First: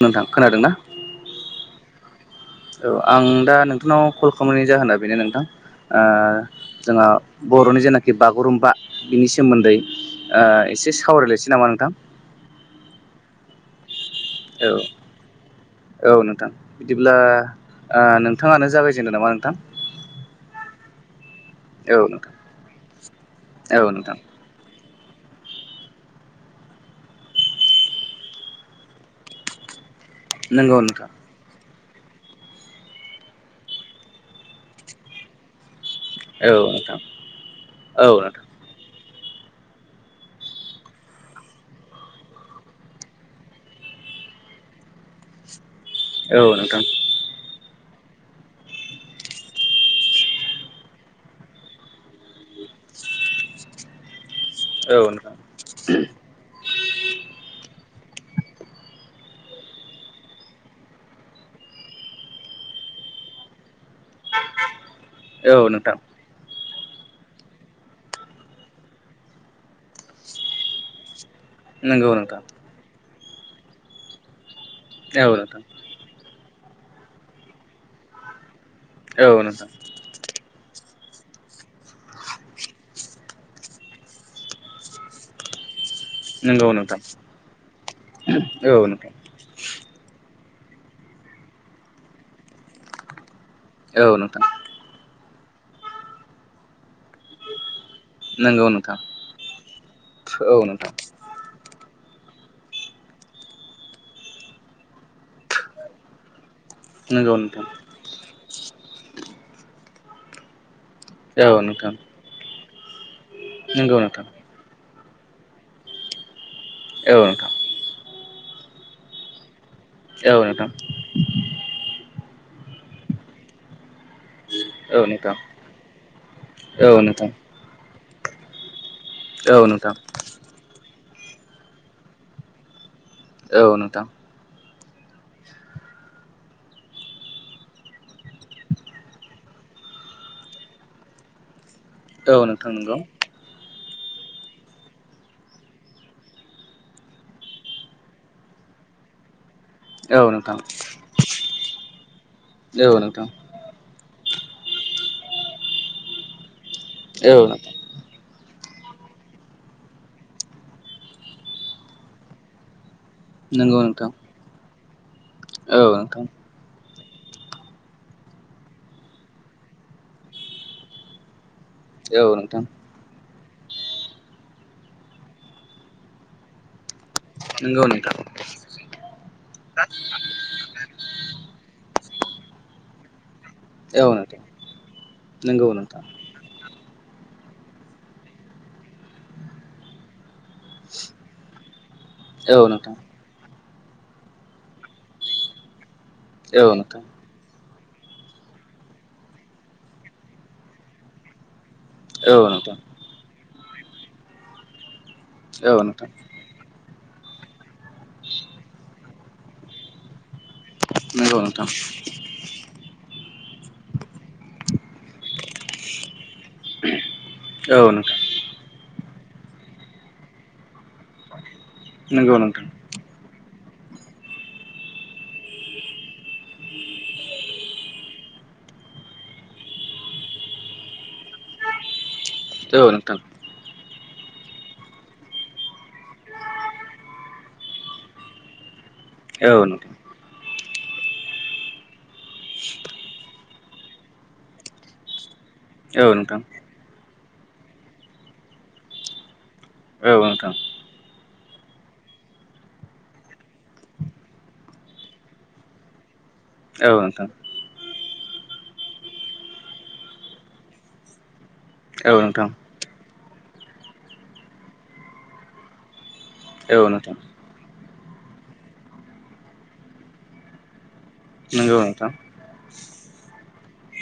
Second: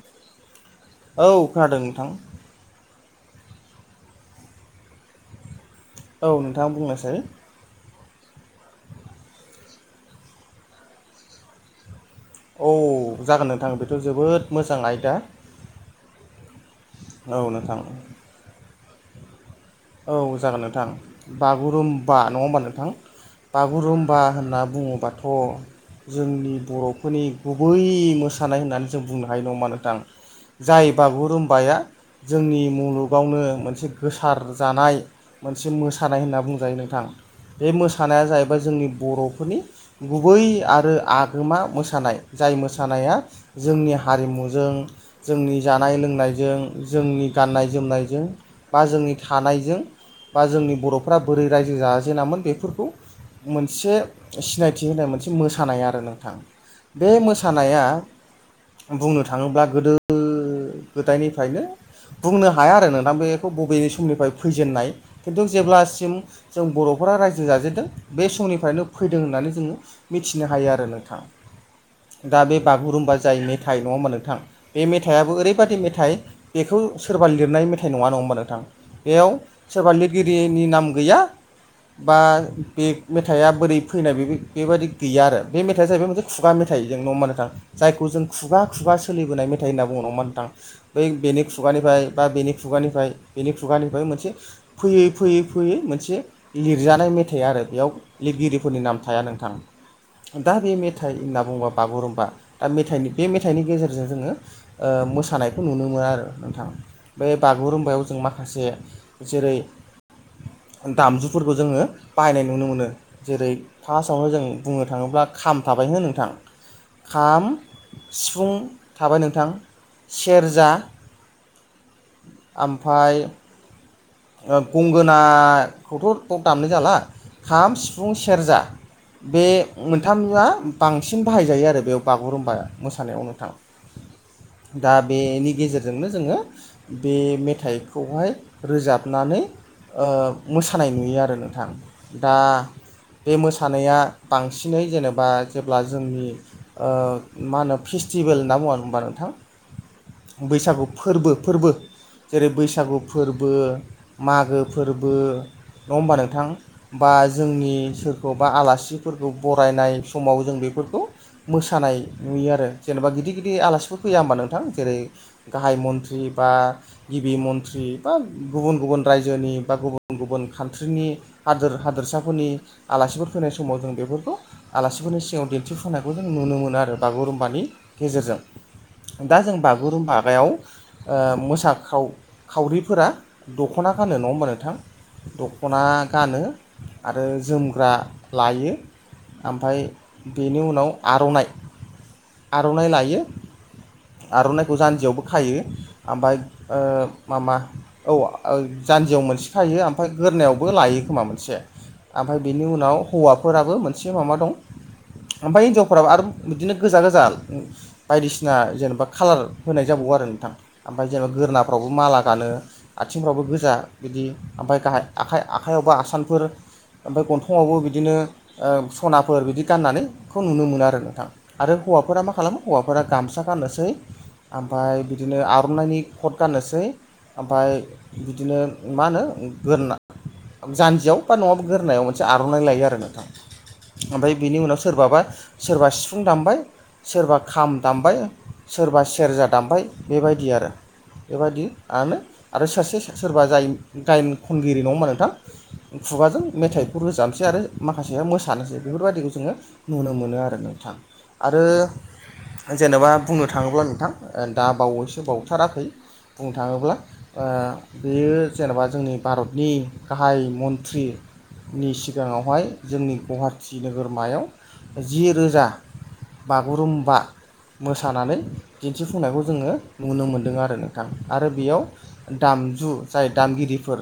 नोंथां खोनादोंना? औ खोनादों नोंथां औ आं दा नोंथांनाव कल खालामनायनि जाहोना बेनो नोंथां ओ औ नोंथाङा जोंहा बुंनायसाय बर'नि जेनाखि कि बागुरुम्बा बिनि सोमोन्दै ओ एसे सावरायलायसै नामा नोंथां? औ जागोन नोंथां बेथ' जोबोद औ मोजां आयदा। औ नोंथां बिदिब्ला औ नोंथां ओ नोंथाङानो जागायजेनदो नामा नोंथां। औ जागोन नोंथां। औ बागुरुम्बा नोंथां नङा होमबा नोंथां औ नोंथां बागुरुम्बा होनना बुङोबाथ' जोंनि बर'फोरनि गुबै मोसानाय होननानै जों बुंनो हायो नङा होमबा नोंथां? नंगौ जाय नोंथां बागुरुमबाया जोंनि मुलुगावनो मोनसे गोसार जानाय मोनसे मोसानाय होनना बुंजायो नोंथां बे औ नोंथां औ मोसानाया नोंथां जाहैबाय जोंनि बर'फोरनि गुबै आरो आगोमा मोसानाय जाय मोसानाया जोंनि हारिमुजों जोंनि औ जानाय-लोंनायजों नोंथां जोंनि गाननाय-जोमनायजों बा जोंनि थानायजों बा जोंनि बर'फोरा बोरै रायजो जाजेनामोन बेफोरखौ मोनसे सिनायथि होनाय मोनसे औ मोसानाय आरो नोंथां। बे मोसानाया बुंनो थाङोब्ला गोदो गोदायनिफ्रायनो बुंनो हाया आरो नोंथां बेखौ बबेनि समनिफ्राय फैजेननाय। खिन्थु नोंथां जेब्लासिम। जों बर'फोरा रायजो जाजेनदों बे समनिफ्रायनो फैदों होननानै जोङो मिथिनो हायो आरो नोंथां। नंगौ नोंथां दा बे बागुरुम्बा जाय मेथाइ नङा होमबा नोंथां बे औ मेथाइआबो ओरै नोंथां मेथाइ बेखौ सोरबा लिरनाय मेथाइ नङा नङा होमबा नोंथां बेयाव औ नोंथां सोरबा लिरगिरि। नि नाम गैया। बा बे मेथाइआ बोरै फैनाय बेबायादि गैया आरो बे मे थाइआ जाहैबाय मोनसे खुगा नंगौ मेथाइ नोंथां जों नङा ओमबा नोंथां जायखौ जों खुगा खुगा सलिबोनाय मेथाइ होनना बुङो नङा होमबा नोंथां। बै बेनि खुगानिफाय बा बेनि खुगानिफाय बेनि खुगानिफाय औ नोंथां औ मोनसे नोंथां फैयै फैयै फैयो मोनसे लिरजानाय मेथाइ आरो बेयाव। नंगौ लिरगिरिफोरनि नोंथां नाम थाया नोंथां दा औ बे नोंथां मेथाइ होनना बुङोबा बागुरुम्बा बा दा मेथाइनि बे मेथाइनि गेजेरजों जोङो ओ मोसानायखौ नुनो मोना आरो नोंथां। बे नंगौ नोंथां बागुरुमबायाव जों माखासे जेरै दामजुफोरखौ औ जोङो नोंथां बाहायनाय नुनो मोनो जेरै नंगौ नोंथां फासावनो जों बुङो। थाङोब्ला खाम थाबाय हो नोंथां औ खाम नोंथां सिफुं थाबाय नोंथां औ सेरजा नोंथां। ओमफाय ओ औ नोंथां गंगोनाखौथ' दामनाय जाला औ नोंथां खाम, सिफुं, सेरजा बे औ नोंथां मोनथामआ बांसिन बाहायजायो आरो बेयाव बागुरुम्बाया मोसानायावनो नोंथां औ नोंथां दा बेनि गेजेरजोंनो जोङो बे मेथाइखौहाय रोजाब नानै ओ मोसानाय नुयो आरो नोंथां। दा औ नोंथां नंगौ बे मोसानाया बांसिनै जेनेबा जेब्ला जोंनि मा होनो फेस्टिभेल होनना बुङाबानो। मोनथाम औ नोंथां बैसागु फोरबो फोरबो जेरै औ बैसागु नोंथां फोरबो मागो फोरबो नङा होमबा नोंथां बा औ नोंथां जोंनि सोरखौ बा आलासिफोरखौ बरायनाय समाव जों बेफोरखौ मोसानाय नुयो आरो जेन'बा गिदिर गिदिर नंगौ आलासिफोर नोंथां फैया होमबा नोंथां जेरै गाहाय औ मन्थ्रि नोंथां बा गिबि मन्थ्रि बा गुबुन गुबुन रायजोनि बा गुबुन गुबुन कान्ट्रिनि हादोर औ हादोरसाफोरनि नोंथां आलासिफोर फैनाय। समाव जों बेफोरखौ आलासिफोरनि सिगाङाव दिन्थिफुंनायखौ जों नुनो मोनो आरो। बागुरुम्बानि नंगौ नोंथां गेजेरजों। दा जों बागुरुमबायाव मोसाखाव खावरिफोरा दख'ना गानो नङा होमबा नोंथां नंगौ दख'ना नोंथां गानो। आरो जोमग्रा लायो। ओमफ्राय बेनि उनाव आर'नाइ औ नोंथां औ नोंथां औ आर'नाइ लायो आर'नाइखौ जान्जियावबो खायो। ओमफ्राय माबा औ जान्जियाव मोनसे खायो ओमफ्राय गोदनायावबो लायो खोमा मोनसे ओमफ्राय बेनि नोंथां उनाव हौवाफोराबो मोनसे माबा दं ओमफ्राय औ हिनजावफोराबो नोंथां आरो बिदिनो गोजा गोजा जाल बायदिसिना जेनेबा खालार होनाय जाबावो आरो नोंथां। ओमफ्राय जेनेबा नंगौ नोंथां गोदोनाफ्रावबो माला गानो। आथिंफ्रावबो गोजा बिदि ओमफाय गाहाय आखाइ आखाइयावबा आसानफोर। ओमफ्राय गन्थंवाबो औ बिदिनो नोंथां सनाफोर बिदि गाननानैखौ नुनो मोनो आरो नोंथां। आरो हौवाफोरा मा नंगौ खालामो नोंथां हौवाफोरा गामसा गाननोसै ओमफ्राय बिदिनो आर'नाइनि कट गाननोसै ओमफ्राय बिदिनो मा होनो गोदोनायाव जान्जियाव बा नङाबा गोरोननायाव मोनसे मोनसे आर'नाइ लायो आरो नोंथां ओमफ्राय बेनि उनाव सोरबाबा सोरबा सिफुं दामबाय सोरबा खाम दामबाय सोरबा सेरजा औ दामबाय नोंथां बेबायदि आरो बेबायदिआनो आरो सासे सोरबा जाय गायन खनगिरि नङा होमबा नोंथां औ नोंथां औ नोंथां खुगाजों मेथाइ रोजाबसै आरो माखासेया मोसानोसै बेफोरबायदिखौ जोङो नुनो औ मोनो आरो नोंथां आरो जेनेबा बुंनो थाङोब्ला नोंथां दा बावैसो बावथाराखै बुंनो थाङोब्ला नोंथां बेयो जेनेबा जोंनि भारतनि गाहाय मन्थ्रि नि औ नोंथां सिगाङावहाय जोंनि गुवाहाटि नोगोरमायाव जि रोजा औ नोंथां बागुरुमबा मोसानानै दिन्थिफुंनायखौ जोङो नुनो मोन्दों आरो नोंथां आरो बेयाव नंगौ नोंथां दामजु जाय दामगिरिफोर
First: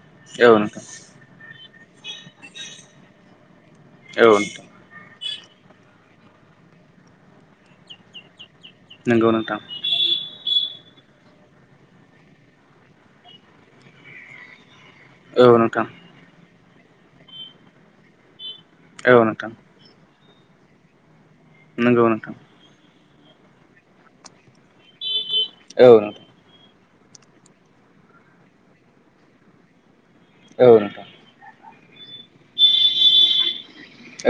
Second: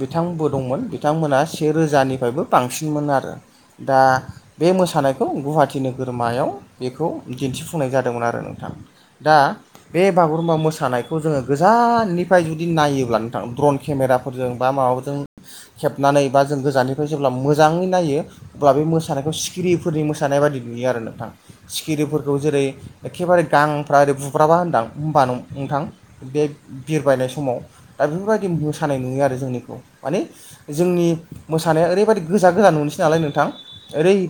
बिथांमोनबो औ दंमोन नोंथां बिथांमोना से रोजानिफ्रायबो बांसिनमोन आरो दा औ बे नोंथां मोसानायखौ गुवाहाटि नोगोरमायाव बेखौ दिन्थिफुंनाय जादोंमोन आरो नों थां नंगौ दा नोंथां बे बागुरुम्बा मोसानायखौ जोङो गोजाननि जुदि नायोब्ला नोंथां द्रन केमेराफोरजों बा माबाफोर औ नोंथां खेबनानै बा जों गोजाननिफ्राय जेब्ला मोजाङै नायो अब्ला बे औ मोसानायखौ नोंथां सिखिरिफोरनि मोसानाय बायदि नुयोमोन आरो नोंथां नंगौ नोंथां सिखिरिफोरखौ जेरै एखेबारे गांफ्रा ओरै बुब्राबा होनबा होनबा नोंथां औ नोंथां बे बिरबायनाय समाव दा बेफोरबायदि मोसानाय नुयो आरो जोंनिखौ माने औ नोंथां जोंनि मोसानाया ओरैबायदि गोजा गोजा नुनोसै नालाय नोंथां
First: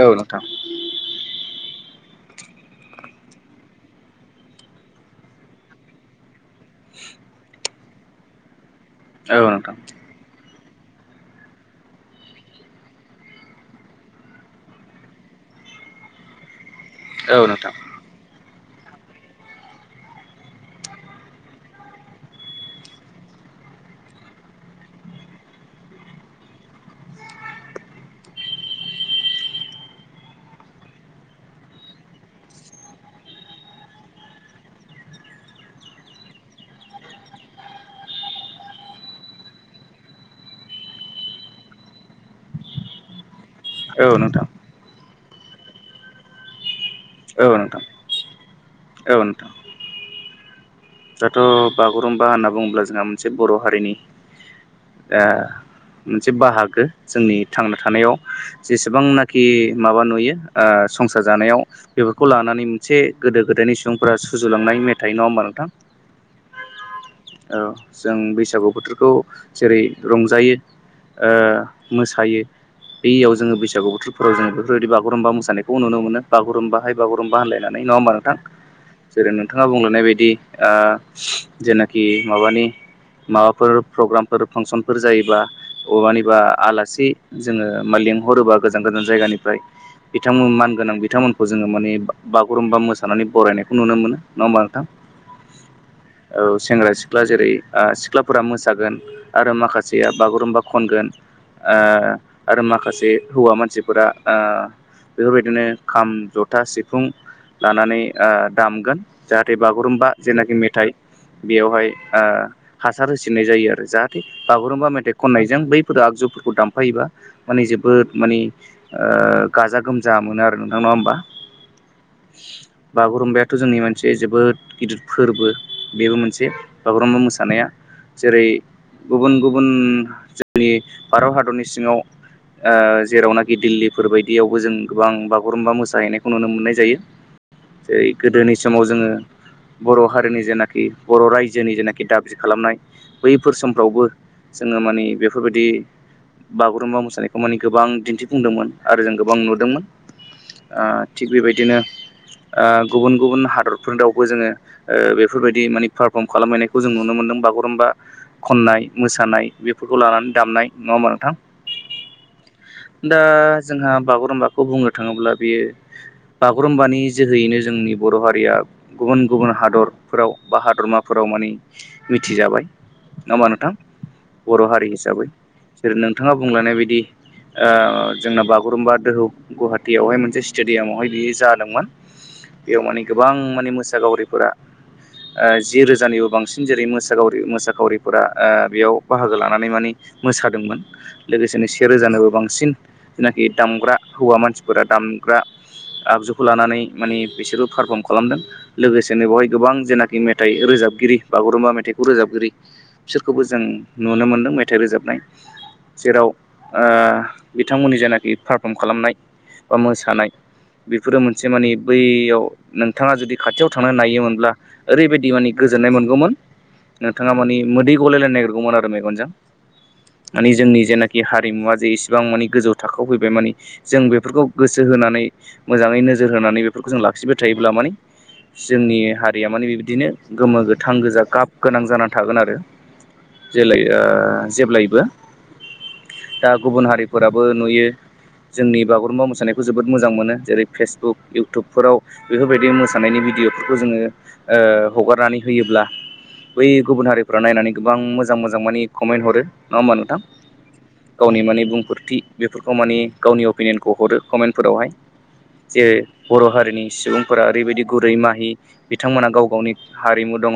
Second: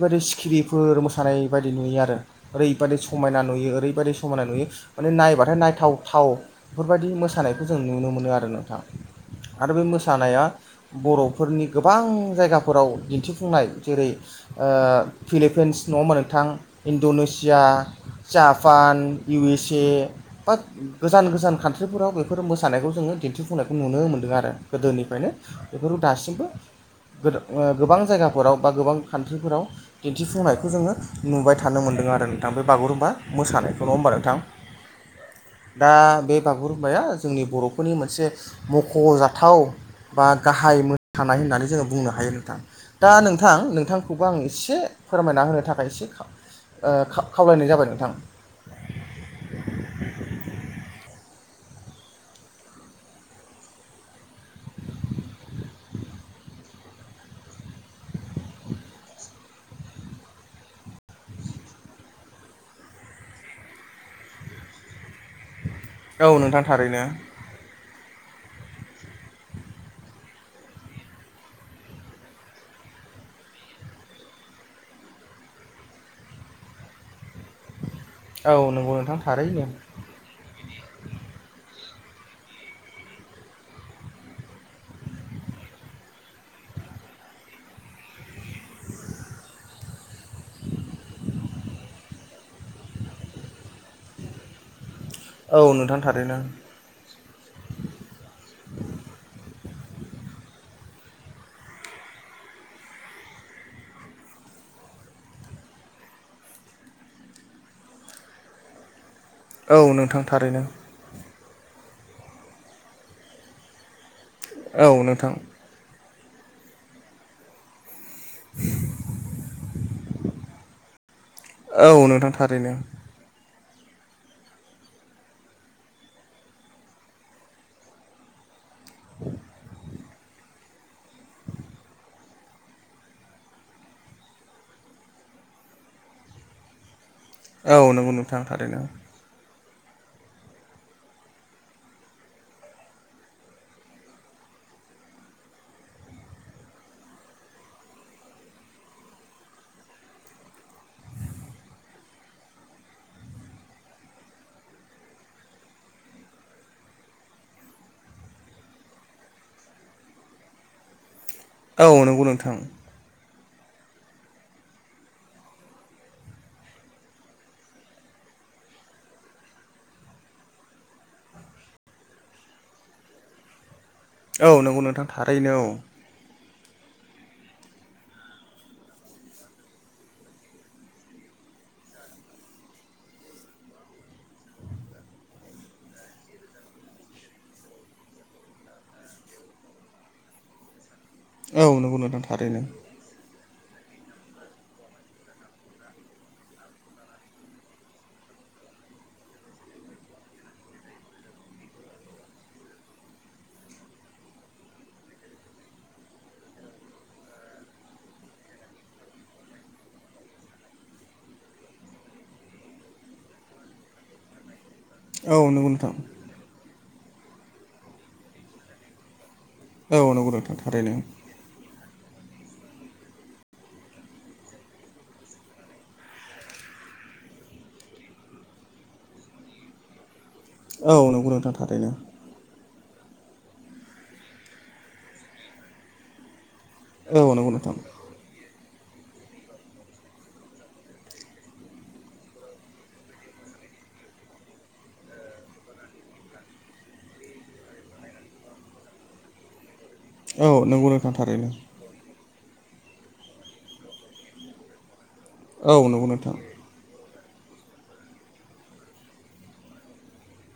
औ नोंथां सिखिरिफोर मोसानाय बाददि नुयो आरो ओरैबायदि समायना नुयो ओरैबायदि समायना नुयो माने नायबाथाय नायथावथाव बेफोरबायदि मोसा मोसानायखौ जों नुनो मोनो आरो नोंथां औ आरो नोंथां बे मोसानाया बर'फोरनि गोबां जायगाफोराव दिन्थिफुंनाय जेरै ओ फिलिपिन्स नङा होमबा नोंथां औ इणड'नेसिया नोंथां जापान इउ एस ए बा गोजान गोजान कान्ट्रिफोराव बे बेफोर मोसानायखौ जोङो दिन्थिफुंनायखौ नुनो मोन्दों आरो गोदोनिफ्रायनो बेफोरखौ दासिमबो गोबां जायगाफोराव बा गोबां कान्ट्रिफोराव दिन्थिफुंनायखौ जोंङो नुबाय थानो मोनो आरो नोंथां बे बागुरुम्बा मोसानायखौ नंङा होमबा नोंथां [inaudible] दा बे बागुरुमबाया जोंनि बर'फोरनि मोनसे मख'जाथाव बा गाहाय मोसानाय होननानै जोंङो बुंनो हायो नोंथां दा नोंथां औ नोंथांखौबो आं नोंथां एसे फोरमायना होनो थाखाय एसे खावलायनाय जाबाय नोंथां [inaudible] दाथ' बागुरुम्बा होनना बुंङोब्ला जोंहा मोनसे बर' हारिनि ओ मोनसे बाहागो जोंनि थांना थानायाव जेसेबांनाखि माबा नुयो ओ संसार जानायाव बेफोरखौ लानानै मोनसे गोदो गोदायनि सुबुंफोरा सुजुलांनाय मेथाइ नंङा होमबा नोंथां औ नोंथां थारैनो जों बैसागु बोथोरखौ जेरै रंजायो ओ मोसायो बियाव जोङो बैसागु बोथोरफोराव जोंङो बेफोरबायदि बागुरुमबा मोसानायखौ नुनो मोनो बागुरुमबा हाय बागुरुमबा होनलायनानै नंङा होनबा नोंथां औ नंगौ नोंथां जेरै नोंथाङा थारैनो बुंलुनाय बायदि ओ जि माबानि माबाफोर प्रग्रामफोर फांसनफोर जायोबा अमानिबा आलासि जोंङो मालिं हरोबा गोजान गोजान जायगानिफ्राय बिथांमोन मानगोनां बिथांमोनखौ जोङो माने बागुरुम्बा मोसानानै बरायनायखौ नुनो मोनो नङा होमबा नोंथां औ नोंथां थारैनो औ सेंग्रा सिख्ला जेरै सिख्लाफोरा मोसागोन आरो माखासेया बागुरुम्बा खनगोन आरो माखासे हौवा मानसिफोरा ओ बेफोरबायदिनो खाम जथा सिफुं लानानै ओ दामगोन जाहाथे औ बागुरुमबा नोंथां जेनाखि थारैनो मेथाइ बेयावहाय हासार होसिननाय जायो आरो जाहाथे। औ बागुरुम्बा मेथाइ नोंथां खननायजों बैफोर आगजुफोरखौ दामफायोबा माने जे जोबोद मानि गाजा गोमजा मोनो आरो नोंथां ना होमबा? औ नोंथां थारैनो। थ' जोंनि मोनसे जोबोद गिदिर फोरबो बेबो मोनसे बागुरुम्बा मोसानाया। जेरै गुबुन गुबुन जोंनि भारत हादरनि सिङाव। जेरावनाखि दिल्लीफोर बायदियावबो जों गोबां बागुरुम्बा मोसाहैनायखौ नुनो मोननाय जायो। औ जेरै नंगौ नोंथां गोदोनि थारैनो समाव जोंङो बर' हारिनि जेनाखि कि बर' रायजोनि जेनाखि दाबि खालामनाय बैफोर समफ्रावबो जोङो माने बेफोर बायदि बागुरुम्बा मोसानायखौ माने गोबां दिन्थिफुंदोंमोन आरो जों गोबां नुदोंमोन। थिग बेबायदिनो गुबुन गुबुन हादरफोरनावबो जोंङो बे। बेफोरबायदि माने पारफर्म खालामहैनायखौ जों नुनो मोनदों बागुरुम्बा खननाय मोसानाय बेफोरखौ लानानै। दामनाय नंङा होनबा नोंथां? औ नंगौ नोंथां। दा जोंहा बागुरुम्बाखौ बुंनो थांङोब्ला बियो। बागुरुम्बानि जोहोयैनो जोंनि बर' हारिया गुबुन गुबुन हादर फोराव बा हादरमाफोराव मानि मिथिजाबाय नङा होनबा नोंथां? औ बर' नंगौ हारि नोंथां हिसाबै थारैनो जेरै औ नोंथाङा बुंलांनाय बायदि जोंना बागुरुम्बा दोहौ गुवाहाटीयावहाय मोनसे स्टेडियामावहाय बियो जादोंमोन। बेयाव माने गोबां माने मोसागावरिफोरा जि रोजानिबो बांसिन जेरै मोरि मोसाखावरिफोरा बेयाव बाहागो लानानै मानि। मोसादोंमोन लोगोसेनो औ नंगौ नोंथां सेेरोजानोबो थारैनो बांसिन। बे दामग्रा हौवा मानसिफोरा दामग्रा। आगजुखौ लानानै माने बिसोरबो पारफर्म खालामदों लोगोसेनो बेवहाय गोबां जेनाखि मेथाइ रोजाबगिरि बागुरुम्बा मेथाइखौ रोजाबगिरि बिसोरखौबो जों नुनो मोन्दों। मेथाइ रोजाबनाय जेराव बिथांमोननि जेनाखि पारफर्म खालामनाय बा मोसानाय बेफोरो मोनसे माने बैयाव नोंथाङा जुदि खाथियाव थांनानै नायोमोन। ओरैबायदि औ माने नंगौ गोजोननाय नोंथां मोनगौमोन नोंथाङा मानिे मोदै गलायलायनो नागिरगौमोन आरो मेगनजों। औ नंगौ मानिे नोंथां जोंनि थारैनो जेनाखि हारिमुवा जे इसेबां मानिे गोजौ थाखोआव फैबाय मानिे जों बेफोरखौ गोसो होनानै मोजाङै नोजोर होनानै बे जों लाखिबाय थायोब्ला माने जोंनि हारि गारिया माने बिबदिनो गोमो औ गोथां गोजा नंगौ गाब नोंथां गोनां थारैनो जानानानै थागोन आरो। जे जेब्लायबो दा गुबुन औ हारिफोराबो नंगौ नोंथां नुयो जोंनि बागुरुम्बा मोसानायखौ जोबोद मोजां मोनो जेरै फेसबुक इउटुबफोराव बेफोरबायदि मोानायनि भिदिअ फोरखौ जोङो हगारनानै होयोब्ला बै गुबुन हारिफ्रा नायनानै गोबां मोजां मोजां मानिे कमेन्ट हरो। नङा होमबा नोंथां औ नंगौ नोंथां गावनि थारैनो माने बुंफोरथि बेफोरखौ मानिे गावनि अपिनियनखौ हरो कमेन्टफोरावहाय औ जे नंगौ नोंथां बर' हारिनि सुबुं फोर ओरैबायदि गुरै माहि बिथांमोनहा गाव गावनि हारिमु दङ।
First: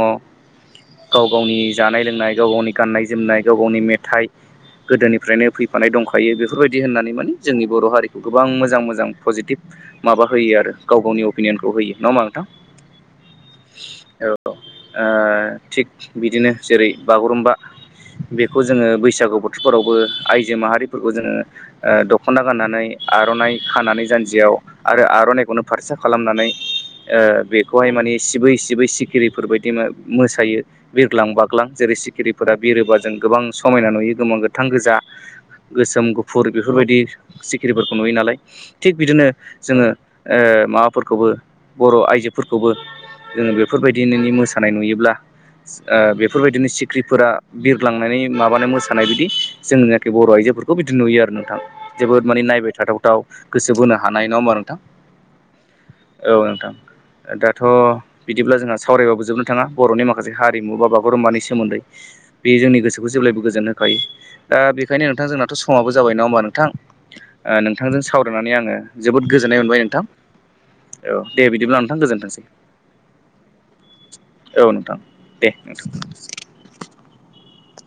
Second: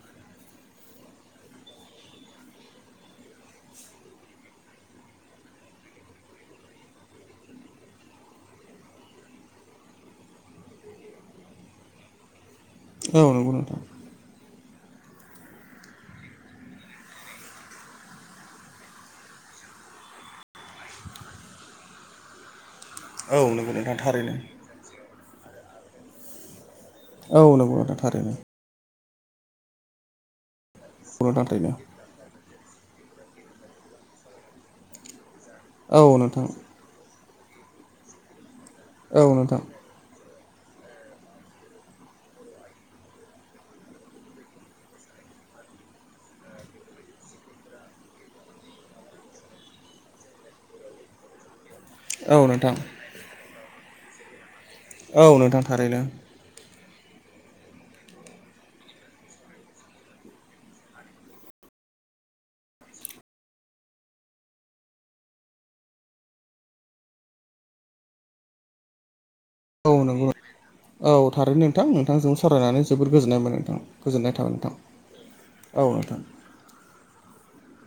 गाव गावनि जानाय लोंनाय गाव गावनि गाननाय जोमनाय गाव गावनि मेथाइ गोदोनिफ्रायनो फैफानाय दंखायो बेफोरबायदि होननानै माने जोंनि बर' हारिखौ गोबां मोजां मोजां पजिटिभ माबा होयो आरो गाव गावनि अपिनियनखौ होयो नङा होनबा नोंथां औ नंगौ नोंथां। औ ओ थिग बिदिनो जेरै बागुरुम्बा बेखौ जोङो बैसागु बोथोरफोरावबो आइजो माहारिफोरखौ जोङो दख'ना गाननानै औ आर'नाइ नंगौ नोंथां खानानै थारैनो जानजियाव आरो आर'नाइखौनो फारसा खालामनानै औ बे नंगौ खौहाय नोंथां माने थारैनो सिबै सिबै सिखिरिफोरबायायदि मोसायो नंगौ बिरग्लां नोंथां बाग्लां थारैनो जेरै सिखिरि फोर बिरोबा जों गोबां समायना नुयो गोबां गोथां गोजा गोसोम औ नोंथां गुफुर बेफोरबायदि सिखिरिफोरखौ नुयो नालाय। थिग औ बिदिनो नोंथां जोङो ओ माफोरखौबो बर' आइजो फोरखौबो जोङो बेफोरबायदि नोंनि मोसानाय नुयोब्ला ओ बेफोरबायदिनो सिख्रिफोरा बिरग्लांनानै माबाना मोसानाय बिदि जों नाखि बर' आइजो बेफोरखौ बिदि नुयो आरो नोंथां। जोबोद माने औ नायबाय नोंथां थाथावथाव गोसो बोनो हानाय। नङा होमबा नों थां औ नोंथां थारैनो औ नोंथां। ओ दाथ' बिदिब्ला जोंहा सावरायबाबो जोबनो थाङा बर'नि माखासे हारिमु बा बागुरुम्बानि सोमोन्दै। बे जोंनि गोसोखौ जेब्लायबो गोजोन होखायो। दा बेखायनो नोंथां जोंनाथ' समाबो जाबाय। नङा होमबा नोंथां? ओ नोंथांजों सावरायनानै आङो जोबोद गोजोननाय मोनबाय नोंथां। औ औ दे बिदिब्ला थांजों गोजोनथोंसै सावरायनानै जोबोर गोजोन्नाय मोनबाय नोंथां। गोजोननाय थाबाय नोंथां। औ नोंथां। [inaudible]